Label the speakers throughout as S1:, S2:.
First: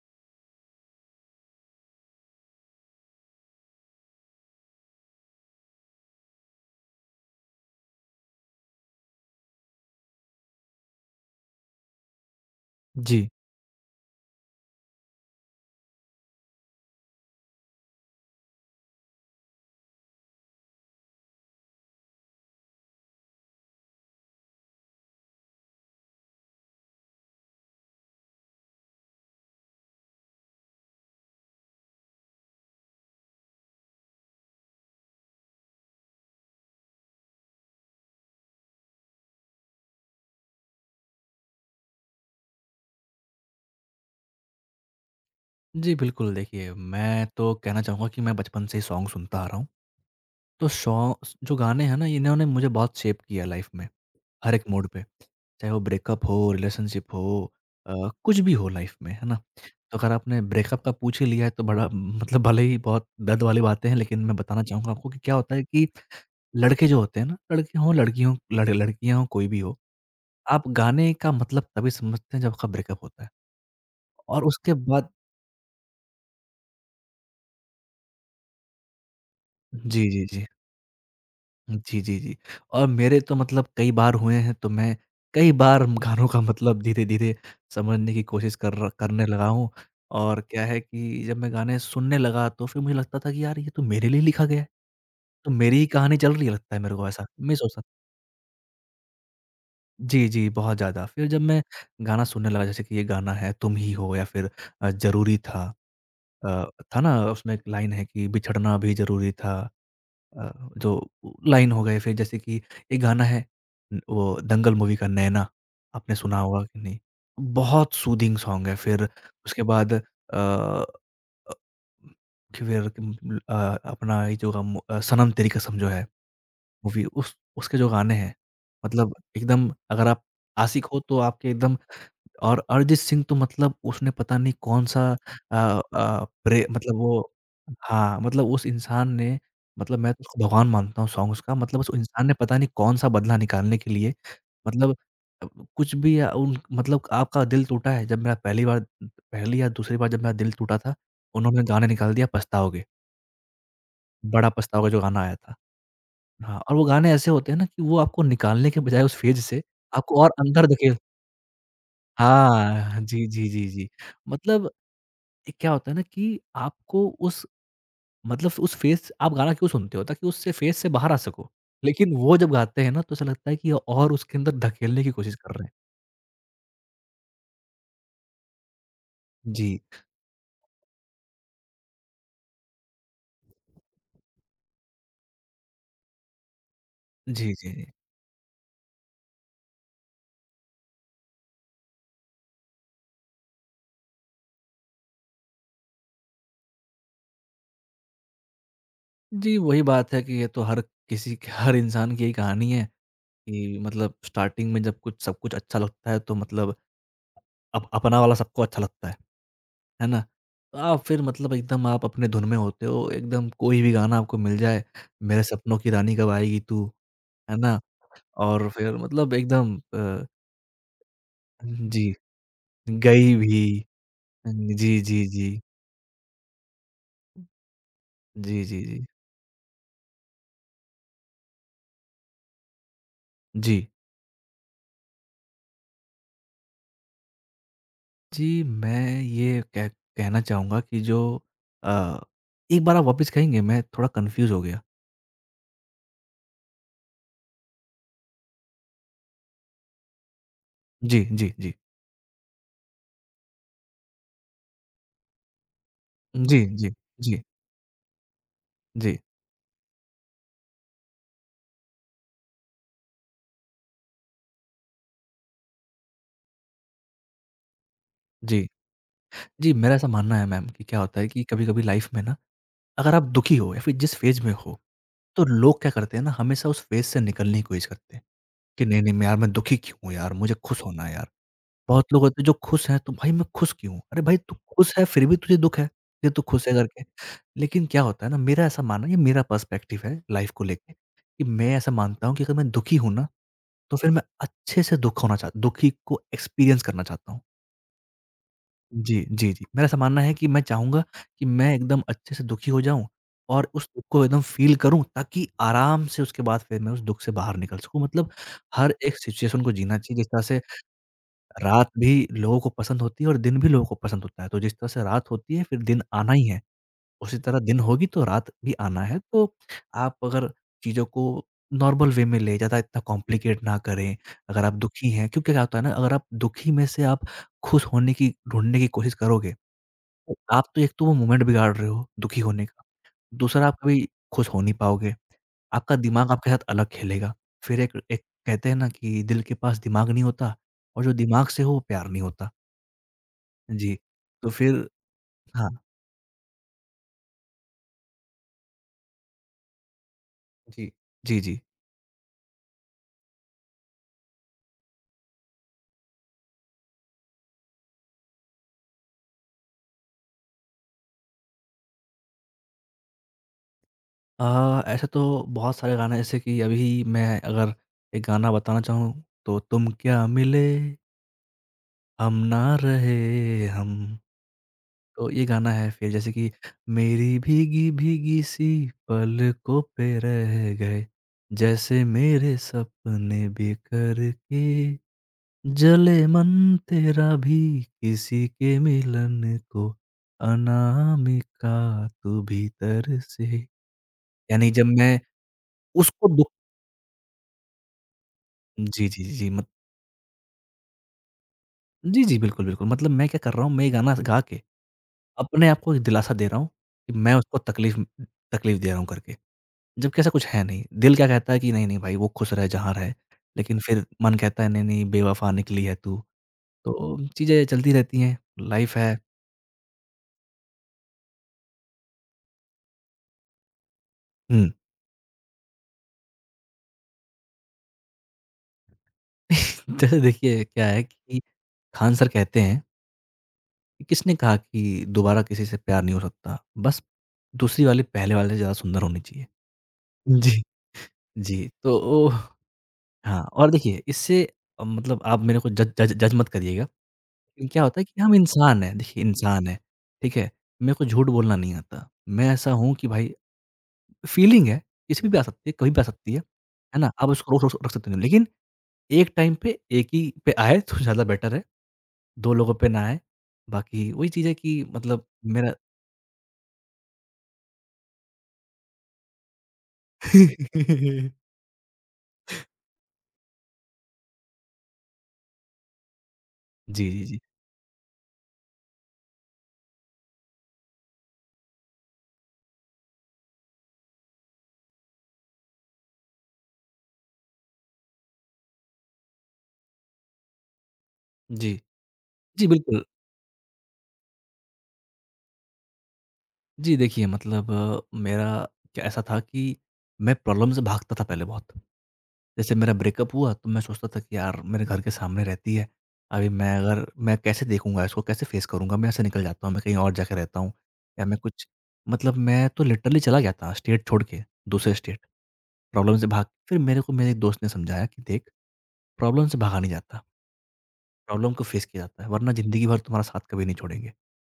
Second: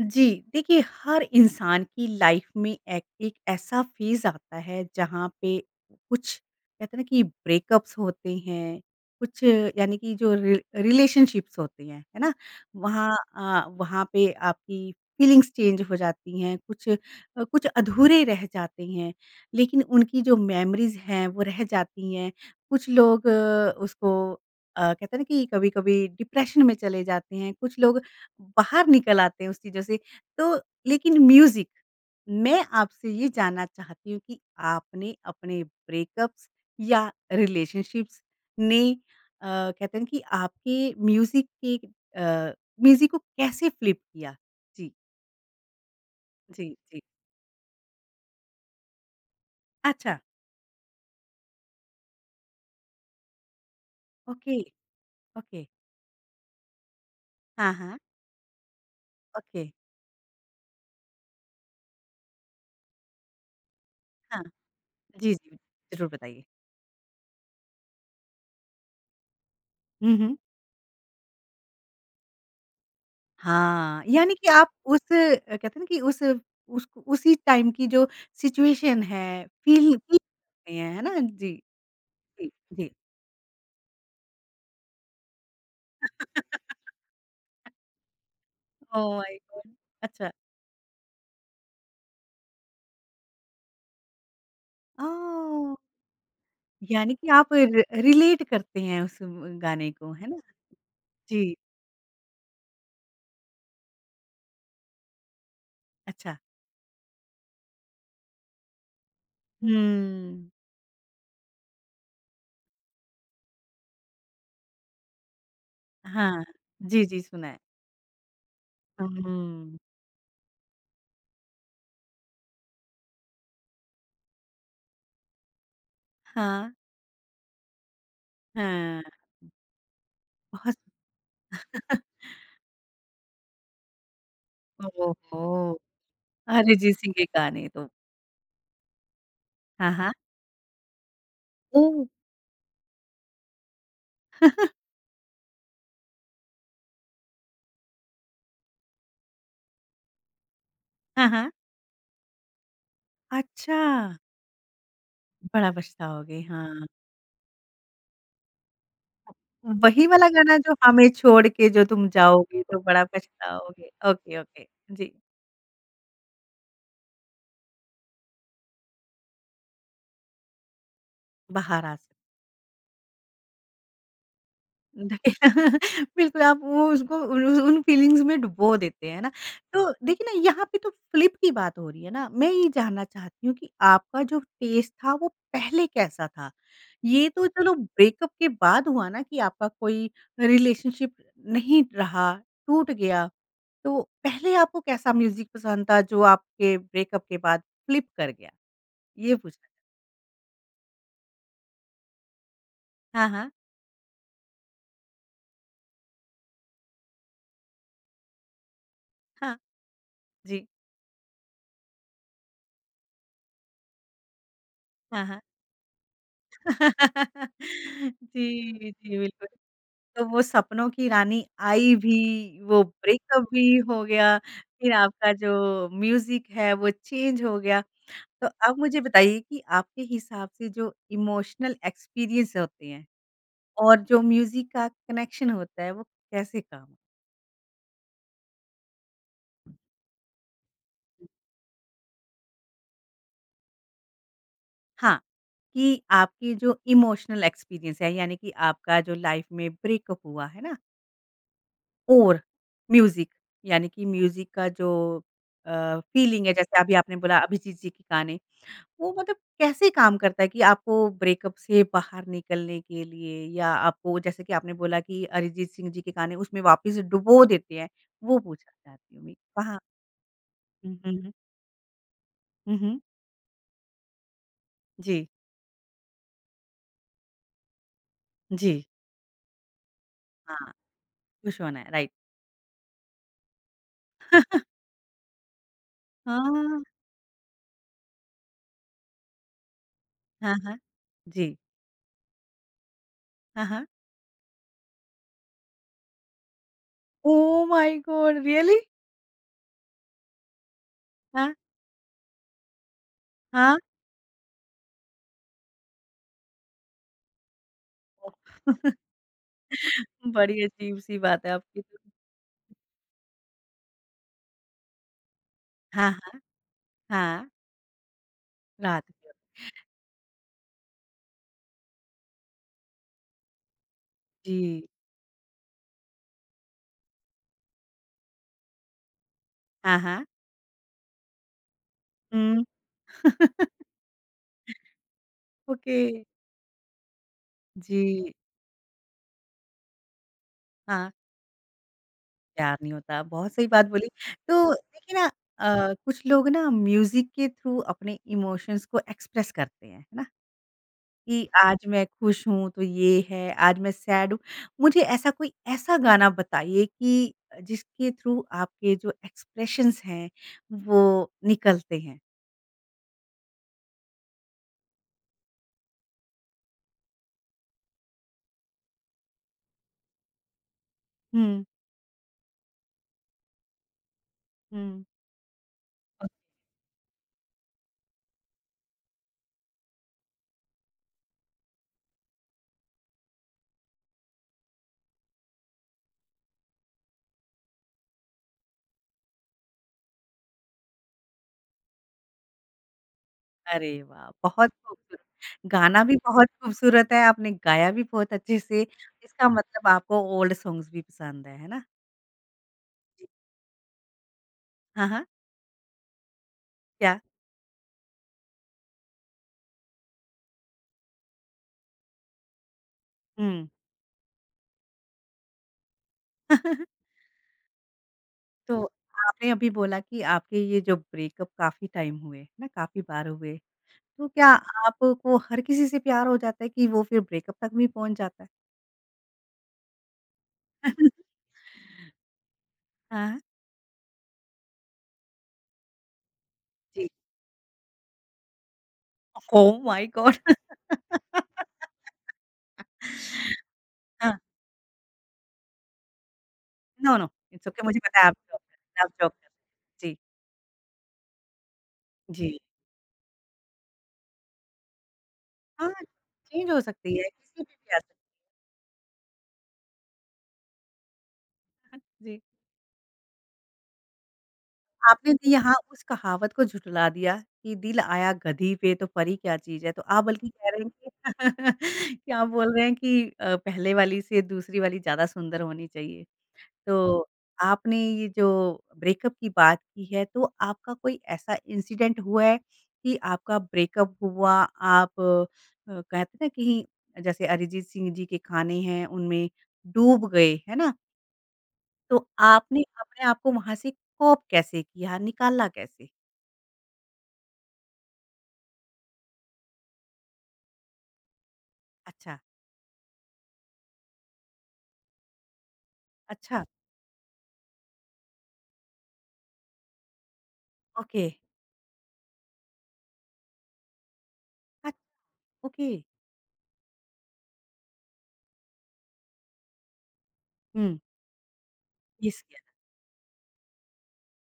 S1: जी। देखिए, हर इंसान की लाइफ में एक एक ऐसा फेज़ आता है जहाँ पे कुछ कहते हैं ना कि ब्रेकअप्स होते हैं। कुछ यानी कि जो रि रिलेशनशिप्स होती हैं, है ना?
S2: जी।
S1: वहाँ पे आपकी फीलिंग्स चेंज हो जाती हैं। कुछ अधूरे रह जाते हैं, लेकिन उनकी जो मेमोरीज़ हैं वो रह जाती हैं। उसको कहते हैं ना कि कभी-कभी डिप्रेशन में चले जाते हैं, कुछ लोग बाहर निकल आते हैं उस चीज़ों से। तो लेकिन म्यूज़िक, मैं आपसे ये जानना चाहती हूँ कि आपने अपने ब्रेकअप्स या रिलेशनशिप्स ने कहते हैं ना कि आपके अ, म्यूज़िक को कैसे फ्लिप किया? जी,
S2: जी, बिल्कुल
S1: जी,
S2: देखिए,
S1: जी।
S2: मैं तो कहना चाहूँगा कि मैं बचपन से ही सॉन्ग सुनता आ रहा हूँ।
S1: अच्छा,
S2: तो सॉ जो गाने हैं ना, इन्होंने मुझे बहुत शेप किया लाइफ़ में, हर
S1: ओके,
S2: एक मोड़ पे।
S1: ओके।
S2: चाहे वो ब्रेकअप हो, रिलेशनशिप हो,
S1: हाँ, हाँ,
S2: कुछ भी हो लाइफ़ में, है ना?
S1: ओके।
S2: तो अगर आपने ब्रेकअप का पूछ ही लिया है तो बड़ा मतलब भले ही बहुत दर्द वाली बातें हैं, लेकिन मैं
S1: हाँ,
S2: बताना चाहूँगा आपको कि
S1: जी,
S2: क्या होता
S1: जी।
S2: है कि
S1: ज़रूर बताइए।
S2: लड़के जो होते हैं ना, लड़के हों, लड़की हों, लड़कियाँ हों, कोई भी हो,
S1: हुँ, हुँ।
S2: आप गाने का मतलब तभी समझते हैं जब आपका ब्रेकअप होता है।
S1: हाँ, यानी
S2: और
S1: कि आप
S2: उसके
S1: उस
S2: बाद
S1: कहते हैं ना कि उस उसी टाइम की जो सिचुएशन है, फ़ील
S2: जी,
S1: फील
S2: जी, जी।
S1: करते हैं, है ना? जी,
S2: जी, जी, जी।
S1: जी,
S2: और
S1: जी।
S2: मेरे तो मतलब कई बार हुए हैं, तो मैं कई बार गानों का मतलब धीरे-धीरे समझने की कोशिश कर र
S1: ओह
S2: करने
S1: माय
S2: लगा हूँ।
S1: गॉड! अच्छा।
S2: और क्या है कि जब मैं गाने सुनने लगा, तो फिर मुझे लगता था कि यार ये तो मेरे लिए लिखा गया है, तो
S1: ओह!
S2: मेरी ही कहानी चल रही है लगता है मेरे को
S1: यानी
S2: ऐसा।
S1: कि आप
S2: मैं सोचता था।
S1: र रिलेट करते हैं उस गाने को, है
S2: जी,
S1: ना?
S2: जी, बहुत ज़्यादा। फिर जब
S1: जी,
S2: मैं गाना सुनने लगा जैसे कि ये गाना है तुम ही हो या फिर ज़रूरी था।
S1: अच्छा।
S2: अ, था ना उसमें एक लाइन है कि बिछड़ना भी ज़रूरी था। अ,
S1: हुँ।
S2: जो लाइन हो गए फिर जैसे कि एक गाना है, वो दंगल मूवी का नैना, आपने सुना
S1: हाँ।
S2: होगा कि नहीं?
S1: जी, जी, सुना है।
S2: बहुत सूदिंग सॉन्ग है। फिर उसके
S1: हुँ।
S2: बाद अ, फिर अ, अपना ये जो हम, सनम तेरी कसम जो है
S1: हाँ,
S2: मूवी, उस उसके जो गाने हैं
S1: हाँ।
S2: मतलब एकदम, अगर आप
S1: बहुत
S2: आशिक हो तो आपके एकदम। और अरिजीत सिंह तो मतलब उसने पता नहीं कौन-सा
S1: ओहो!
S2: अ अ, प्रे मतलब
S1: अरिजीत सिंह
S2: वो,
S1: के गाने तो
S2: हाँ, मतलब उस इंसान ने,
S1: हाँ,
S2: मतलब
S1: हाँ।
S2: मैं तो उसको भगवान मानता हूँ। सॉन्ग्स का मतलब उस
S1: ओह!
S2: इंसान ने पता नहीं कौन-सा बदला निकालने के लिए, मतलब अ, कुछ भी या उन मतलब आपका दिल टूटा है। जब मेरा पहली बार, पहली या दूसरी बार जब मेरा दिल टूटा था,
S1: हाँ, हाँ।
S2: उन्होंने गाना निकाल दिया पछताओगे,
S1: अच्छा।
S2: बड़ा पछताओगे जो गाना आया था।
S1: बड़ा पछताओगे,
S2: हाँ, और वो
S1: हाँ।
S2: गाने ऐसे होते हैं ना कि वो आपको निकालने के बजाय उस फेज से
S1: वही
S2: आपको
S1: वाला
S2: और
S1: गाना
S2: अंदर
S1: जो
S2: धकेल,
S1: हमें छोड़ के, जो तुम जाओगे तो
S2: हाँ,
S1: बड़ा
S2: जी, जी, जी, जी।
S1: पछताओगे। Okay, okay.
S2: मतलब
S1: जी,
S2: एक क्या होता है ना कि आपको उस, मतलब उस फ़ेस, आप गाना क्यों सुनते हो? ताकि उससे फ़ेस से बाहर आ सको।
S1: बहारा
S2: लेकिन वो जब गाते हैं ना तो ऐसा लगता है कि और उसके अंदर धकेलने की कोशिश
S1: देखिए,
S2: कर रहे हैं।
S1: बिल्कुल, आप वो उसको उन उन फीलिंग्स में डुबो देते हैं ना।
S2: जी।
S1: तो देखिए ना, यहाँ पे तो फ़्लिप की बात हो रही है ना। मैं ये जानना चाहती हूँ कि आपका जो टेस्ट था वो पहले कैसा था? ये तो
S2: जी, जी,
S1: चलो
S2: जी।
S1: ब्रेकअप के बाद हुआ ना कि आपका कोई रिलेशनशिप नहीं रहा, टूट गया। तो पहले आपको कैसा म्यूज़िक पसंद था जो आपके ब्रेकअप के बाद फ़्लिप कर गया? ये
S2: जी,
S1: पूछना
S2: वही बात है कि ये तो हर किसी की, हर इंसान की यही कहानी है
S1: हाँ, हाँ।
S2: कि मतलब स्टार्टिंग में जब कुछ सब कुछ अच्छा लगता है तो मतलब अप अपना वाला सबको अच्छा लगता है।
S1: हाँ,
S2: है ना?
S1: जी।
S2: तो आप फिर मतलब एकदम आप अपने धुन में होते हो, एकदम कोई भी गाना आपको मिल जाए,
S1: हाँ, हाँ।
S2: मेरे सपनों की रानी कब आएगी तू, है ना?
S1: जी,
S2: और फिर
S1: जी,
S2: मतलब
S1: बिल्कुल।
S2: एकदम
S1: तो वो सपनों की रानी आई
S2: जी,
S1: भी, वो
S2: गई
S1: ब्रेकअप
S2: भी।
S1: भी हो गया, फिर
S2: जी, जी,
S1: आपका
S2: जी।
S1: जो म्यूज़िक है वो चेंज हो गया। तो
S2: जी,
S1: अब
S2: जी,
S1: मुझे
S2: जी।
S1: बताइए कि आपके हिसाब से जो इमोशनल एक्सपीरियंस होते हैं
S2: जी।
S1: और जो म्यूज़िक का कनेक्शन होता है वो कैसे काम
S2: जी, मैं ये कह कहना चाहूँगा कि जो अ, एक बार आप वापस कहेंगे? मैं थोड़ा कन्फ्यूज़ हो गया।
S1: हाँ, कि आपके जो इमोशनल एक्सपीरियंस है यानी कि आपका जो लाइफ में ब्रेकअप हुआ, है ना?
S2: जी, जी, जी।
S1: और म्यूज़िक यानी कि म्यूज़िक का जो फीलिंग है,
S2: जी,
S1: जैसे
S2: जी,
S1: अभी आपने बोला
S2: जी,
S1: अभिजीत जी के गाने। वो
S2: जी,
S1: मतलब कैसे काम करता है कि आपको ब्रेकअप से बाहर निकलने के लिए, या आपको जैसे कि आपने बोला कि अरिजीत सिंह जी के गाने उसमें वापस डुबो देते हैं। वो
S2: जी।
S1: पूछना चाहती हूँ मैं
S2: जी,
S1: कहाँ
S2: मेरा ऐसा मानना है मैम कि
S1: हुँ,
S2: क्या
S1: हुँ,
S2: होता है
S1: हुँ।
S2: कि कभी-कभी लाइफ़ में ना,
S1: हुँ, हुँ।
S2: अगर आप दुखी हो या फिर जिस फ़ेज़ में हो,
S1: जी।
S2: तो लोग क्या करते हैं ना, हमेशा उस फ़ेज़ से निकलने की कोशिश करते हैं,
S1: जी।
S2: कि नहीं, नहीं मैं, यार मैं दुखी क्यों हूँ यार? मुझे
S1: हाँ,
S2: खुश होना है यार।
S1: खुश होना है, राइट।
S2: बहुत लोग होते हैं जो खुश हैं, तो भाई मैं खुश क्यों हूँ? अरे भाई, तू खुश है फिर भी तुझे दुःख है, ये तू खुश है
S1: हाँ,
S2: करके। लेकिन क्या होता है ना, मेरा ऐसा मानना है, ये मेरा पर्सपेक्टिव है लाइफ
S1: हाँ,
S2: को
S1: हाँ।
S2: लेके, कि
S1: जी।
S2: मैं ऐसा मानता हूँ कि अगर मैं दुखी हूँ ना,
S1: हाँ, हाँ।
S2: तो फिर मैं अच्छे से दुःख होना चाह दुखी को एक्सपीरियंस करना चाहता हूँ।
S1: Oh my God! रियली?
S2: जी, जी, जी। मेरा ऐसा मानना है कि मैं चाहूँगा कि
S1: हाँ,
S2: मैं एकदम अच्छे से दुखी हो जाऊँ और
S1: हाँ।
S2: उस दुःख को एकदम फ़ील करूँ ताकि आराम से उसके बाद फिर मैं उस दुःख से बाहर निकल सकूँ। मतलब
S1: ओह,
S2: हर एक सिचुएशन को जीना चाहिए, जिस तरह से
S1: बड़ी अजीब-सी बात है आपकी
S2: रात
S1: तो।
S2: भी लोगों को पसंद होती है और दिन भी लोगों को पसंद होता है। तो जिस तरह से रात होती है फिर दिन
S1: हाँ,
S2: आना
S1: हाँ,
S2: ही है, उसी
S1: हाँ।
S2: तरह दिन होगी तो रात भी आना
S1: रात
S2: है।
S1: को।
S2: तो आप अगर चीज़ों को नॉर्मल वे में ले, ज़्यादा इतना कॉम्प्लिकेट ना करें। अगर आप
S1: जी।
S2: दुखी हैं क्योंकि क्या होता है ना, अगर आप दुखी में से आप खुश होने की, ढूँढने की कोशिश करोगे,
S1: हाँ, हाँ।
S2: तो आप तो, एक तो वो मोमेंट बिगाड़ रहे हो दुखी
S1: हुँ।
S2: होने का, दूसरा आप कभी खुश हो नहीं पाओगे। आपका
S1: ओके।
S2: दिमाग आपके साथ अलग खेलेगा। फिर एक एक
S1: जी।
S2: कहते हैं ना कि दिल के पास दिमाग नहीं होता और
S1: हाँ,
S2: जो दिमाग से हो वो प्यार नहीं होता।
S1: प्यार नहीं होता, बहुत सही बात
S2: जी,
S1: बोली।
S2: तो
S1: तो
S2: फिर
S1: देखिए ना,
S2: हाँ।
S1: कुछ लोग ना म्यूज़िक के थ्रू अपने इमोशंस को एक्सप्रेस करते हैं, है ना?
S2: जी। जी,
S1: कि
S2: जी।
S1: आज मैं खुश हूँ तो ये है, आज मैं सैड हूँ। मुझे ऐसा कोई ऐसा गाना बताइए कि जिसके थ्रू आपके जो एक्सप्रेशंस हैं वो निकलते हैं?
S2: ऐसे तो बहुत सारे गाने, जैसे कि अभी मैं अगर एक गाना बताना चाहूँ, तो तुम क्या मिले,
S1: हुँ,
S2: हम ना रहे हम,
S1: हुँ।
S2: तो ये गाना है। फिर जैसे कि मेरी भीगी-भीगी सी पलकों पे रह गए, जैसे मेरे सपने बिखर के, जले मन तेरा भी किसी के मिलन को, अनामिका तू भीतर से,
S1: अरे वाह! बहुत
S2: यानी जब मैं
S1: खूबसूरत। गाना भी
S2: उसको
S1: बहुत
S2: दुख,
S1: खूबसूरत है, आपने गाया भी बहुत अच्छे से।
S2: जी, जी,
S1: इसका
S2: जी, मत,
S1: मतलब आपको ओल्ड सॉन्ग्स भी पसंद है ना?
S2: जी, जी, बिल्कुल, बिल्कुल, मतलब मैं क्या कर रहा हूँ, मैं ये गाना गा के
S1: हाँ, हाँ,
S2: अपने आप को एक दिलासा दे रहा हूँ कि
S1: क्या?
S2: मैं उसको तकलीफ तकलीफ दे रहा हूँ करके। जबकि ऐसा कुछ है नहीं। दिल क्या कहता है कि नहीं, नहीं भाई वो खुश रहे जहाँ रहे।
S1: हुँ।
S2: लेकिन फिर मन कहता है नहीं, नहीं बेवफ़ा निकली है तू। तो चीज़ें चलती रहती हैं,
S1: तो
S2: लाइफ़ है।
S1: आपने अभी बोला कि आपके ये जो ब्रेकअप काफ़ी टाइम हुए, है ना? काफ़ी बार हुए। तो क्या
S2: हुँ।
S1: आपको हर किसी से प्यार हो जाता है कि वो फिर ब्रेकअप तक भी पहुँच जाता है?
S2: जैसे देखिए क्या है कि खान सर कहते हैं
S1: हाँ।
S2: कि किसने कहा कि दोबारा किसी से प्यार नहीं हो सकता, बस
S1: जी।
S2: दूसरी वाली पहले वाले से ज़्यादा सुंदर होनी चाहिए।
S1: ओह माय गॉड!
S2: जी। जी, तो ओ हाँ, और देखिए
S1: हाँ।
S2: इससे, मतलब आप मेरे को जज जज जज मत करिएगा।
S1: नो, नो, इट्स
S2: लेकिन
S1: ओके,
S2: क्या
S1: मुझे
S2: होता है
S1: पता
S2: कि
S1: है आप
S2: हम
S1: जॉब कर
S2: इंसान हैं,
S1: रहे हैं, आप
S2: देखिए
S1: जॉब कर
S2: इंसान हैं,
S1: रहे हैं। जी।
S2: ठीक है? मेरे को झूठ बोलना नहीं आता। मैं
S1: जी।
S2: ऐसा हूँ कि भाई फीलिंग है, किसी पे भी पे आ सकती है, कभी
S1: हाँ,
S2: भी आ सकती
S1: चेंज हो
S2: है ना?
S1: सकती है,
S2: आप उसको रोक
S1: किसी पे
S2: रोक रख
S1: भी आ
S2: सकते
S1: सकता
S2: नहीं
S1: है।
S2: हो, लेकिन एक टाइम पे एक ही पे आए तो ज़्यादा बेटर है,
S1: जी।
S2: 2 लोगों पे ना आए। बाकी वही चीज़ है कि मतलब
S1: आपने तो यहाँ
S2: मेरा
S1: उस कहावत को झुठला दिया कि दिल आया गधी पे तो परी क्या चीज़ है। तो आप बल्कि कह रहे हैं कि कि आप बोल रहे हैं कि पहले वाली से दूसरी वाली ज़्यादा सुंदर होनी चाहिए।
S2: जी, जी,
S1: तो
S2: जी।
S1: आपने ये जो ब्रेकअप की बात की है तो आपका कोई ऐसा इंसिडेंट हुआ है कि आपका ब्रेकअप हुआ, आप कहते हैं ना कि जैसे अरिजीत सिंह जी के गाने हैं उनमें डूब गए, है ना?
S2: जी।
S1: तो
S2: जी,
S1: आपने
S2: बिल्कुल।
S1: अपने आप को वहाँ से कोप कैसे किया? निकाला कैसे?
S2: जी, देखिए मतलब मेरा, क्या ऐसा था कि मैं प्रॉब्लम से भागता था पहले बहुत।
S1: अच्छा,
S2: जैसे मेरा ब्रेकअप हुआ तो मैं सोचता था कि यार मेरे घर के सामने रहती है, अभी
S1: अच्छा,
S2: मैं अगर, मैं कैसे देखूँगा इसको, कैसे फेस करूँगा? मैं यहाँ से निकल जाता हूँ, मैं कहीं और जाके रहता हूँ, या
S1: ओके,
S2: मैं कुछ मतलब मैं तो लिटरली चला गया था स्टेट छोड़ के,
S1: अच
S2: दूसरे स्टेट,
S1: ओके,
S2: प्रॉब्लम से भाग फिर मेरे को मेरे एक दोस्त ने समझाया कि देख, प्रॉब्लम से भागा नहीं जाता,
S1: हुँ,
S2: प्रॉब्लम को फेस किया जाता है,
S1: मिस
S2: वरना
S1: किया
S2: ज़िंदगी भर तुम्हारा साथ कभी नहीं छोड़ेंगे।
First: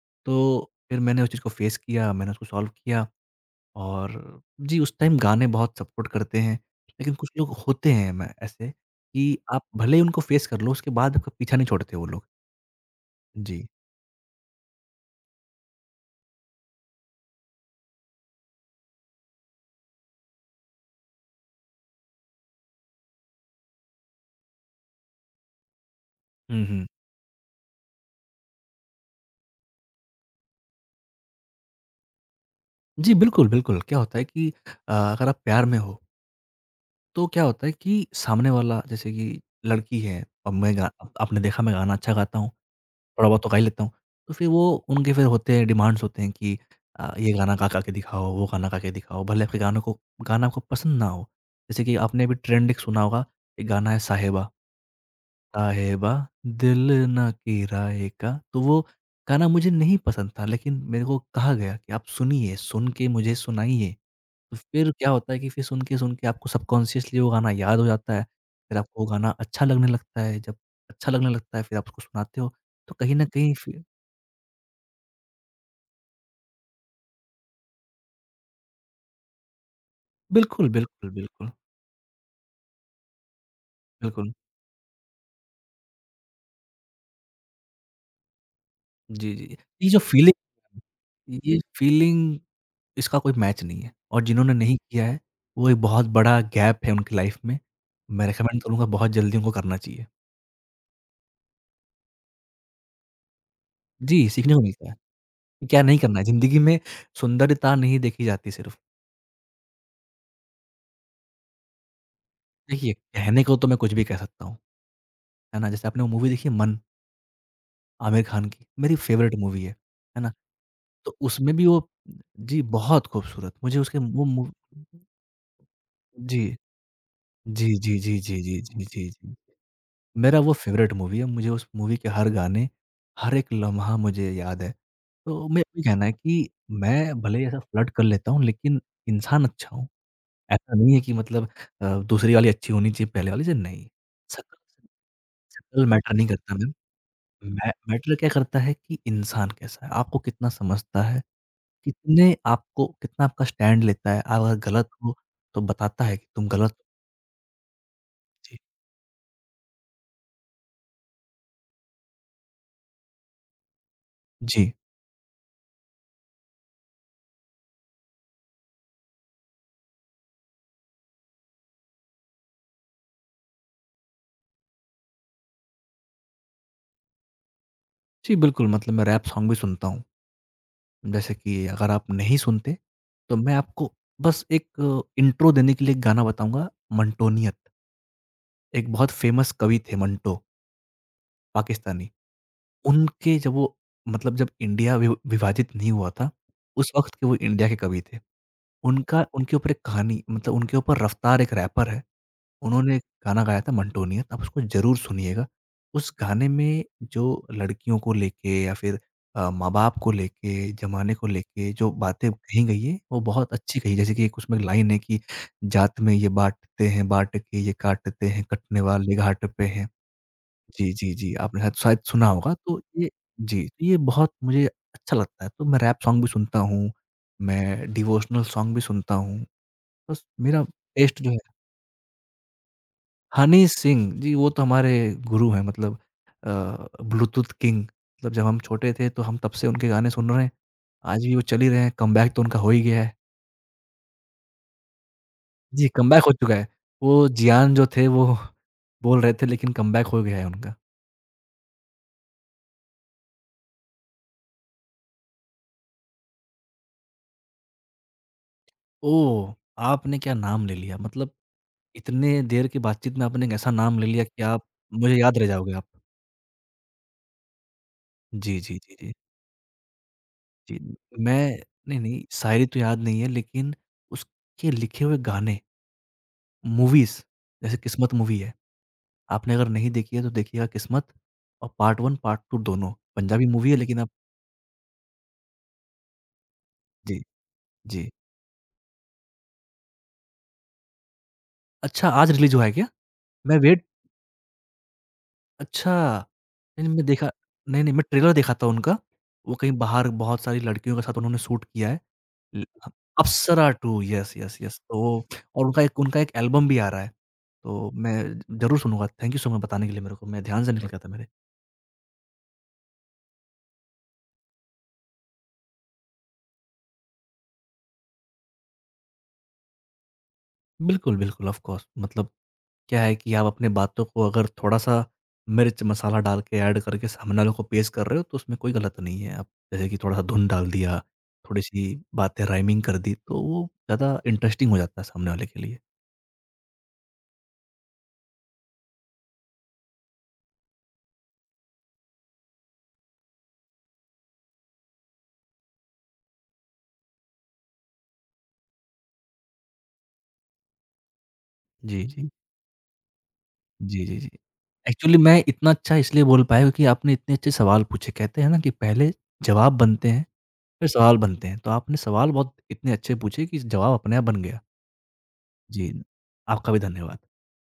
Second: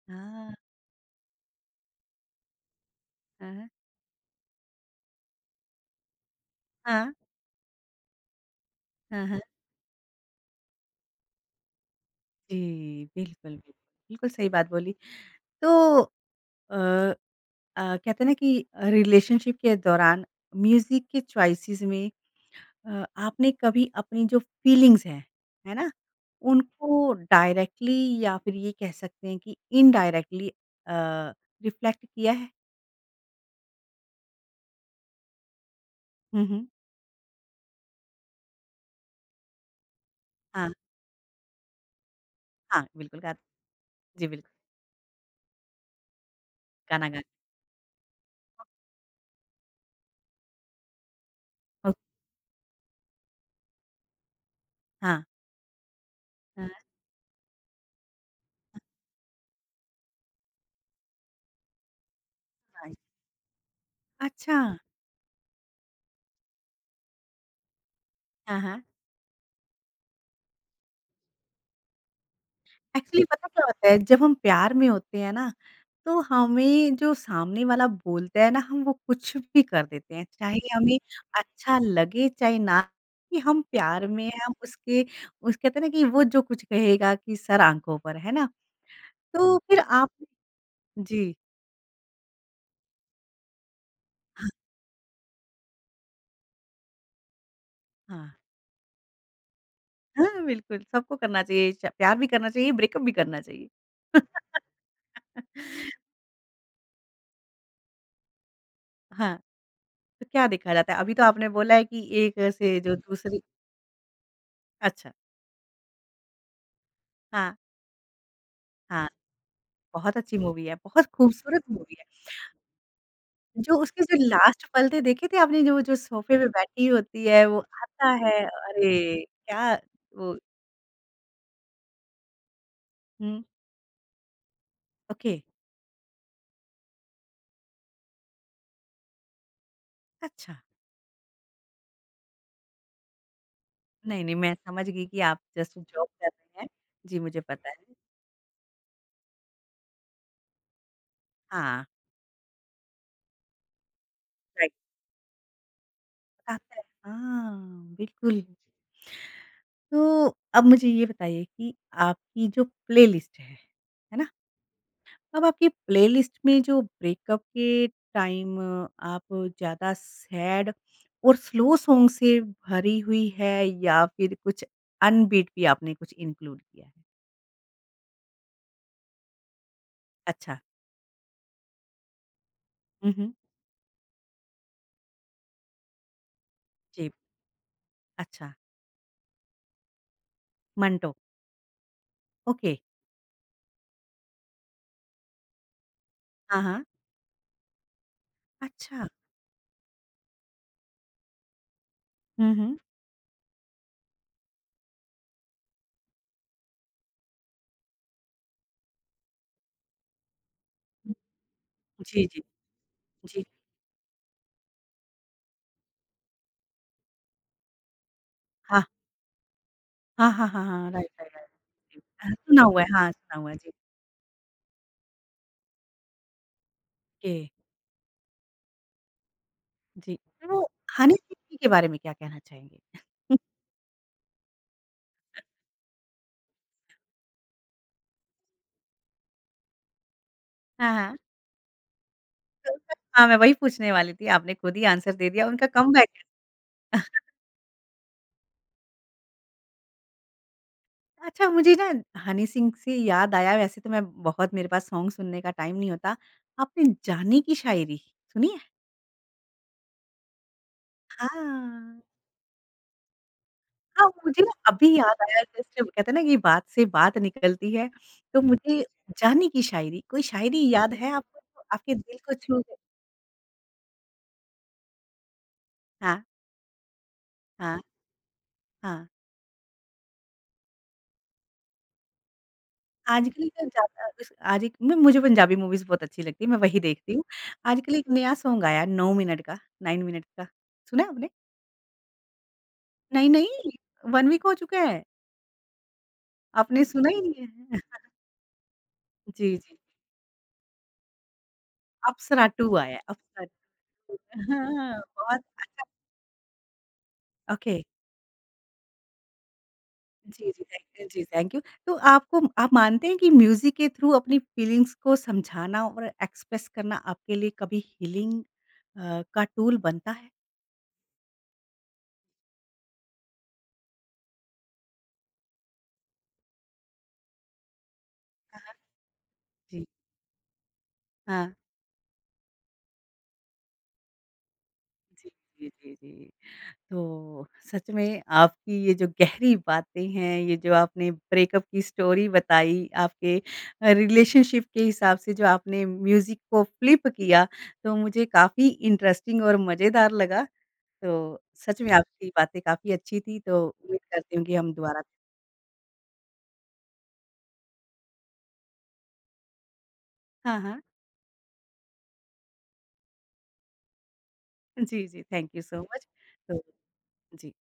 S1: हाँ,
S2: तो फिर मैंने उस चीज़ को फ़ेस किया, मैंने उसको सॉल्व किया
S1: हाँ, हाँ।
S2: और जी, उस टाइम गाने बहुत सपोर्ट करते हैं।
S1: हाँ,
S2: लेकिन कुछ लोग होते हैं, मैं ऐसे
S1: हाँ,
S2: कि
S1: हाँ,
S2: आप भले ही उनको फ़ेस कर लो, उसके बाद आपका पीछा नहीं छोड़ते वो लोग।
S1: जी, बिल्कुल,
S2: जी।
S1: बिल्कुल, बिल्कुल सही बात बोली। तो अ कहते हैं ना कि रिलेशनशिप के दौरान म्यूज़िक के चॉइसेस में आपने कभी अपनी जो फीलिंग्स हैं, है ना?
S2: हुँ, हुँ।
S1: उनको डायरेक्टली या फिर ये कह सकते हैं कि इनडायरेक्टली रिफ्लेक्ट किया है?
S2: जी, बिल्कुल, बिल्कुल। क्या होता है कि अगर आप प्यार में हो,
S1: हुँ, हुँ,
S2: तो क्या होता है कि सामने वाला, जैसे कि लड़की है, अब
S1: हाँ,
S2: मैं गा अब आपने देखा मैं गाना अच्छा गाता हूँ।
S1: हाँ, बिल्कुल
S2: थोड़ा
S1: गा
S2: बहुत तो गा ही लेता हूँ।
S1: जी,
S2: तो फिर
S1: बिल्कुल,
S2: वो, उनके फिर होते हैं, डिमांड्स होते हैं कि
S1: गाना गा
S2: ये गाना गा-गा के दिखाओ, वो गाना गा के दिखाओ, भले आपके गानों को, गाना आपको पसंद ना हो। जैसे
S1: ओ
S2: कि आपने अभी ट्रेंड एक सुना होगा, एक गाना है साहिबा,
S1: हाँ।
S2: साहिबा
S1: हाँ।
S2: दिल ना किराए का, तो वो गाना मुझे नहीं पसंद था लेकिन मेरे को कहा गया कि आप सुनिए, सुन
S1: नाइस।
S2: के मुझे सुनाइए। तो
S1: अच्छा,
S2: फिर क्या होता है कि फिर सुन के आपको सबकॉन्शियसली वो गाना याद हो जाता है,
S1: हाँ,
S2: फिर
S1: हाँ।
S2: आपको वो गाना अच्छा लगने लगता है, जब अच्छा लगने लगता है फिर आप उसको सुनाते हो। तो कहीं
S1: एक्चुअली
S2: न
S1: पता
S2: कहीं
S1: क्या
S2: फिर
S1: होता है, जब हम प्यार में होते हैं ना, तो हमें जो सामने वाला बोलता है ना हम वो कुछ भी कर देते हैं। चाहे
S2: बिल्कुल,
S1: हमें
S2: बिल्कुल, बिल्कुल,
S1: अच्छा लगे चाहे ना, कि हम प्यार में
S2: बिल्कुल।
S1: हैं, हम उसके उस कहते हैं ना कि वो जो कुछ कहेगा कि सर आँखों पर, है ना?
S2: जी, जी।
S1: तो फिर
S2: ये जो
S1: आप
S2: फीलिंग
S1: जी,
S2: ये फीलिंग, इसका कोई मैच नहीं है और
S1: हाँ,
S2: जिन्होंने नहीं किया है, वो एक बहुत बड़ा गैप है उनकी लाइफ़ में। मैं
S1: हाँ।
S2: रिकमेंड करूँगा, बहुत जल्दी उनको करना चाहिए।
S1: हाँ, बिल्कुल सबको करना चाहिए, च प्यार भी करना चाहिए, ब्रेकअप भी करना चाहिए।
S2: जी, सीखने को मिलता है कि क्या नहीं करना है। ज़िंदगी में सुंदरता नहीं देखी जाती सिर्फ़।
S1: हाँ, तो क्या देखा जाता है? अभी तो आपने बोला है कि एक से
S2: देखिए,
S1: जो दूसरी
S2: कहने को तो मैं कुछ भी कह सकता हूँ,
S1: अच्छा।
S2: है ना? जैसे आपने वो मूवी देखी है मन,
S1: हाँ,
S2: आमिर खान की, मेरी
S1: हाँ।
S2: फ़ेवरेट मूवी
S1: बहुत
S2: है ना?
S1: अच्छी मूवी है, बहुत
S2: तो उसमें
S1: खूबसूरत
S2: भी वो
S1: मूवी है।
S2: जी, बहुत खूबसूरत
S1: जो
S2: मुझे उसके
S1: उसके जो
S2: वो मू।
S1: लास्ट पल थे देखे थे आपने, जो जो सोफ़े
S2: जी।
S1: पे बैठी होती है, वो
S2: जी, जी,
S1: आता
S2: जी,
S1: है
S2: जी, जी, जी, जी,
S1: अरे!
S2: जी।
S1: क्या वो
S2: मेरा वो फ़ेवरेट मूवी है, मुझे उस मूवी के हर गाने, हर
S1: हुँ,
S2: एक लम्हा मुझे याद है।
S1: ओके,
S2: तो मैं ये कहना है कि मैं भले ही ऐसा फ्लर्ट कर लेता हूँ, लेकिन इंसान अच्छा हूँ।
S1: अच्छा।
S2: ऐसा नहीं है कि दूसरी वाली अच्छी होनी चाहिए पहले वाली से, नहीं।
S1: नहीं, नहीं मैं
S2: शक्ल
S1: समझ गई कि आप जस्ट
S2: शक्ल
S1: जॉब
S2: मैटर
S1: कर
S2: नहीं करता
S1: रहे हैं।
S2: मैम,
S1: जी, मुझे पता
S2: मै
S1: है।
S2: मैटर क्या करता है कि इंसान कैसा है, आपको कितना समझता है,
S1: हाँ,
S2: कितने आपको कितना आपका स्टैंड लेता है। आप अगर
S1: राइट
S2: गलत हो, तो बताता है कि तुम गलत
S1: आता है।
S2: हो।
S1: हाँ, बिल्कुल।
S2: जी।
S1: तो अब मुझे ये बताइए कि आपकी जो प्लेलिस्ट है ना?
S2: जी।
S1: अब आपकी प्लेलिस्ट में जो ब्रेकअप के टाइम आप ज़्यादा सैड और स्लो सॉन्ग से भरी हुई है, या फिर कुछ अनबीट भी आपने कुछ इंक्लूड किया है?
S2: जी, बिल्कुल, मतलब मैं रैप सॉन्ग भी सुनता हूँ।
S1: अच्छा।
S2: जैसे कि अगर आप नहीं सुनते,
S1: हुँ, हुँ।
S2: तो मैं आपको बस एक इंट्रो देने के लिए एक गाना बताऊँगा,
S1: जी।
S2: मंटोनियत।
S1: अच्छा,
S2: एक बहुत फ़ेमस कवि थे मंटो,
S1: मंटो,
S2: पाकिस्तानी।
S1: ओके।
S2: उनके जब वो मतलब जब इंडिया विव विभाजित नहीं हुआ था,
S1: हाँ, हाँ।
S2: उस वक़्त के वो इंडिया के कवि थे।
S1: अच्छा।
S2: उनका उनके ऊपर एक कहानी मतलब उनके ऊपर रफ्तार एक रैपर है।
S1: हुँ, हुँ।
S2: उन्होंने गाना गाया था मंटोनियन, आप उसको ज़रूर सुनिएगा। उस गाने में जो लड़कियों को लेके या फिर माँ-बाप को लेके, ज़माने को लेके जो
S1: जी,
S2: बातें
S1: जी,
S2: कही गई हैं, वो
S1: जी।
S2: बहुत अच्छी कही। जैसे कि एक उसमें लाइन है कि जात में ये बाँटते हैं, बाँट के ये काटते हैं, कटने
S1: हाँ,
S2: वाले घाट पे हैं।
S1: हाँ, हाँ, हाँ, हाँ।
S2: जी,
S1: राइट,
S2: जी, जी,
S1: राइट, राइट।
S2: आपने शायद शायद
S1: जी।
S2: सुना
S1: हाँ,
S2: होगा।
S1: सुना
S2: तो
S1: हुआ है,
S2: ये
S1: हाँ, सुना हुआ है।
S2: जी,
S1: जी,
S2: तो ये बहुत मुझे अच्छा लगता है। तो मैं रैप सॉन्ग भी सुनता हूँ,
S1: ओके।
S2: मैं डिवोशनल सॉन्ग भी सुनता हूँ।
S1: जी।
S2: बस
S1: तो
S2: मेरा
S1: हनी
S2: टेस्ट जो
S1: सिंह
S2: है।
S1: जी के बारे में क्या कहना चाहेंगे?
S2: हनी सिंह, जी वो तो हमारे गुरु हैं अ, ब्लूटूथ किंग मतलब जब हम छोटे थे तो हम तब से उनके गाने सुन रहे हैं।
S1: हाँ, हाँ।
S2: आज भी वो चल ही रहे हैं, कमबैक तो उनका हो ही गया है।
S1: हाँ, मैं वही पूछने वाली थी, आपने खुद ही आंसर दे दिया, उनका
S2: जी,
S1: कमबैक
S2: कमबैक हो
S1: है।
S2: चुका है। वो जियान जो थे वो बोल रहे थे लेकिन कमबैक हो गया है उनका।
S1: अच्छा, मुझे ना हनी सिंह से याद आया, वैसे तो मैं बहुत मेरे पास सॉन्ग सुनने का टाइम नहीं होता, आपने जानी की शायरी सुनी है?
S2: ओह! आपने क्या नाम ले लिया मतलब
S1: हाँ।
S2: इतने देर की बातचीत में आपने एक ऐसा नाम
S1: हाँ,
S2: ले लिया कि
S1: मुझे
S2: आप
S1: अभी
S2: मुझे
S1: याद
S2: याद
S1: आया,
S2: रह जाओगे
S1: जस्ट
S2: आप।
S1: कहते हैं ना कि बात से बात निकलती है, तो
S2: जी, जी,
S1: मुझे
S2: जी, जी।
S1: जानी की शायरी, कोई शायरी
S2: जी,
S1: याद है आपको
S2: मैं
S1: जो आपके
S2: नहीं,
S1: दिल
S2: नहीं
S1: को छू
S2: शायरी
S1: गई?
S2: तो याद नहीं है लेकिन उसके लिखे हुए गाने
S1: हाँ,
S2: मूवीज़, जैसे
S1: हाँ,
S2: किस्मत मूवी है,
S1: हाँ।
S2: आपने अगर नहीं देखी है तो देखिएगा किस्मत और पार्ट 1 पार्ट 2 दोनों। पंजाबी
S1: आजकल का
S2: मूवी है लेकिन
S1: ज़्यादा
S2: अब
S1: इस आज एक मैं मुझे पंजाबी मूवीज़ बहुत अच्छी लगती है, मैं वही देखती
S2: जी,
S1: हूँ। आजकल एक
S2: जी।
S1: नया सॉन्ग आया 9 मिनट का, 9 मिनट्स का, सुना है आपने?
S2: अच्छा आज रिलीज़ हुआ है क्या?
S1: नहीं,
S2: मैं
S1: नहीं
S2: वेट
S1: 1 वीक हो चुका है,
S2: अच्छा,
S1: आपने
S2: नहीं नहीं, मैं
S1: सुना ही
S2: देखा
S1: नहीं है?
S2: नहीं, नहीं मैं ट्रेलर देखा था उनका,
S1: जी,
S2: वो कहीं
S1: जी,
S2: बाहर बहुत सारी लड़कियों के साथ उन्होंने शूट किया है।
S1: अप्सरा
S2: ल
S1: 2 आया है, Apsara
S2: Apsara 2 yes,
S1: 2
S2: yes, yes
S1: हाँ,
S2: तो
S1: बहुत अच्छा,
S2: उनका एक एल्बम भी आ रहा है,
S1: ओके,
S2: तो मैं ज़रूर सुनूँगा। थैंक यू सो मच बताने के लिए मेरे को, मैं
S1: जी,
S2: ध्यान से निकल गया था
S1: जी,
S2: मेरे।
S1: Thank you. तो आपको आप मानते हैं कि म्यूज़िक के थ्रू अपनी फीलिंग्स को समझाना और एक्सप्रेस करना आपके लिए कभी हीलिंग का टूल बनता है?
S2: बिल्कुल, बिल्कुल ऑफ़ कोर्स मतलब क्या है कि आप अपने बातों को अगर थोड़ा-सा मिर्च मसाला डाल के ऐड करके सामने वाले को पेश कर रहे हो तो उसमें
S1: हाँ,
S2: कोई
S1: हाँ।
S2: गलत नहीं है। आप
S1: जी,
S2: जैसे कि थोड़ा-सा धुन डाल दिया,
S1: हाँ।
S2: थोड़ी-सी बातें राइमिंग कर दी तो वो ज़्यादा इंटरेस्टिंग हो जाता है
S1: जी,
S2: सामने वाले के
S1: जी,
S2: लिए।
S1: जी, जी। तो सच में आपकी ये जो गहरी बातें हैं, ये जो आपने ब्रेकअप की स्टोरी बताई, आपके रिलेशनशिप के हिसाब से जो आपने म्यूज़िक को फ्लिप किया, तो मुझे काफ़ी इंटरेस्टिंग और मज़ेदार लगा। तो सच में
S2: जी, जी।
S1: आपकी बातें काफ़ी अच्छी थी, तो उम्मीद
S2: जी, जी, जी।
S1: करती हूँ कि हम दोबारा
S2: एक्चुअली मैं इतना अच्छा इसलिए बोल पाया क्योंकि आपने इतने अच्छे सवाल पूछे। कहते हैं ना कि पहले जवाब बनते हैं,
S1: हाँ, हाँ।
S2: फिर सवाल बनते हैं। तो आपने सवाल बहुत इतने अच्छे पूछे कि जवाब अपने आप बन गया।
S1: जी, जी, थैंक यू सो
S2: जी,
S1: मच। तो
S2: आपका भी धन्यवाद।
S1: जी।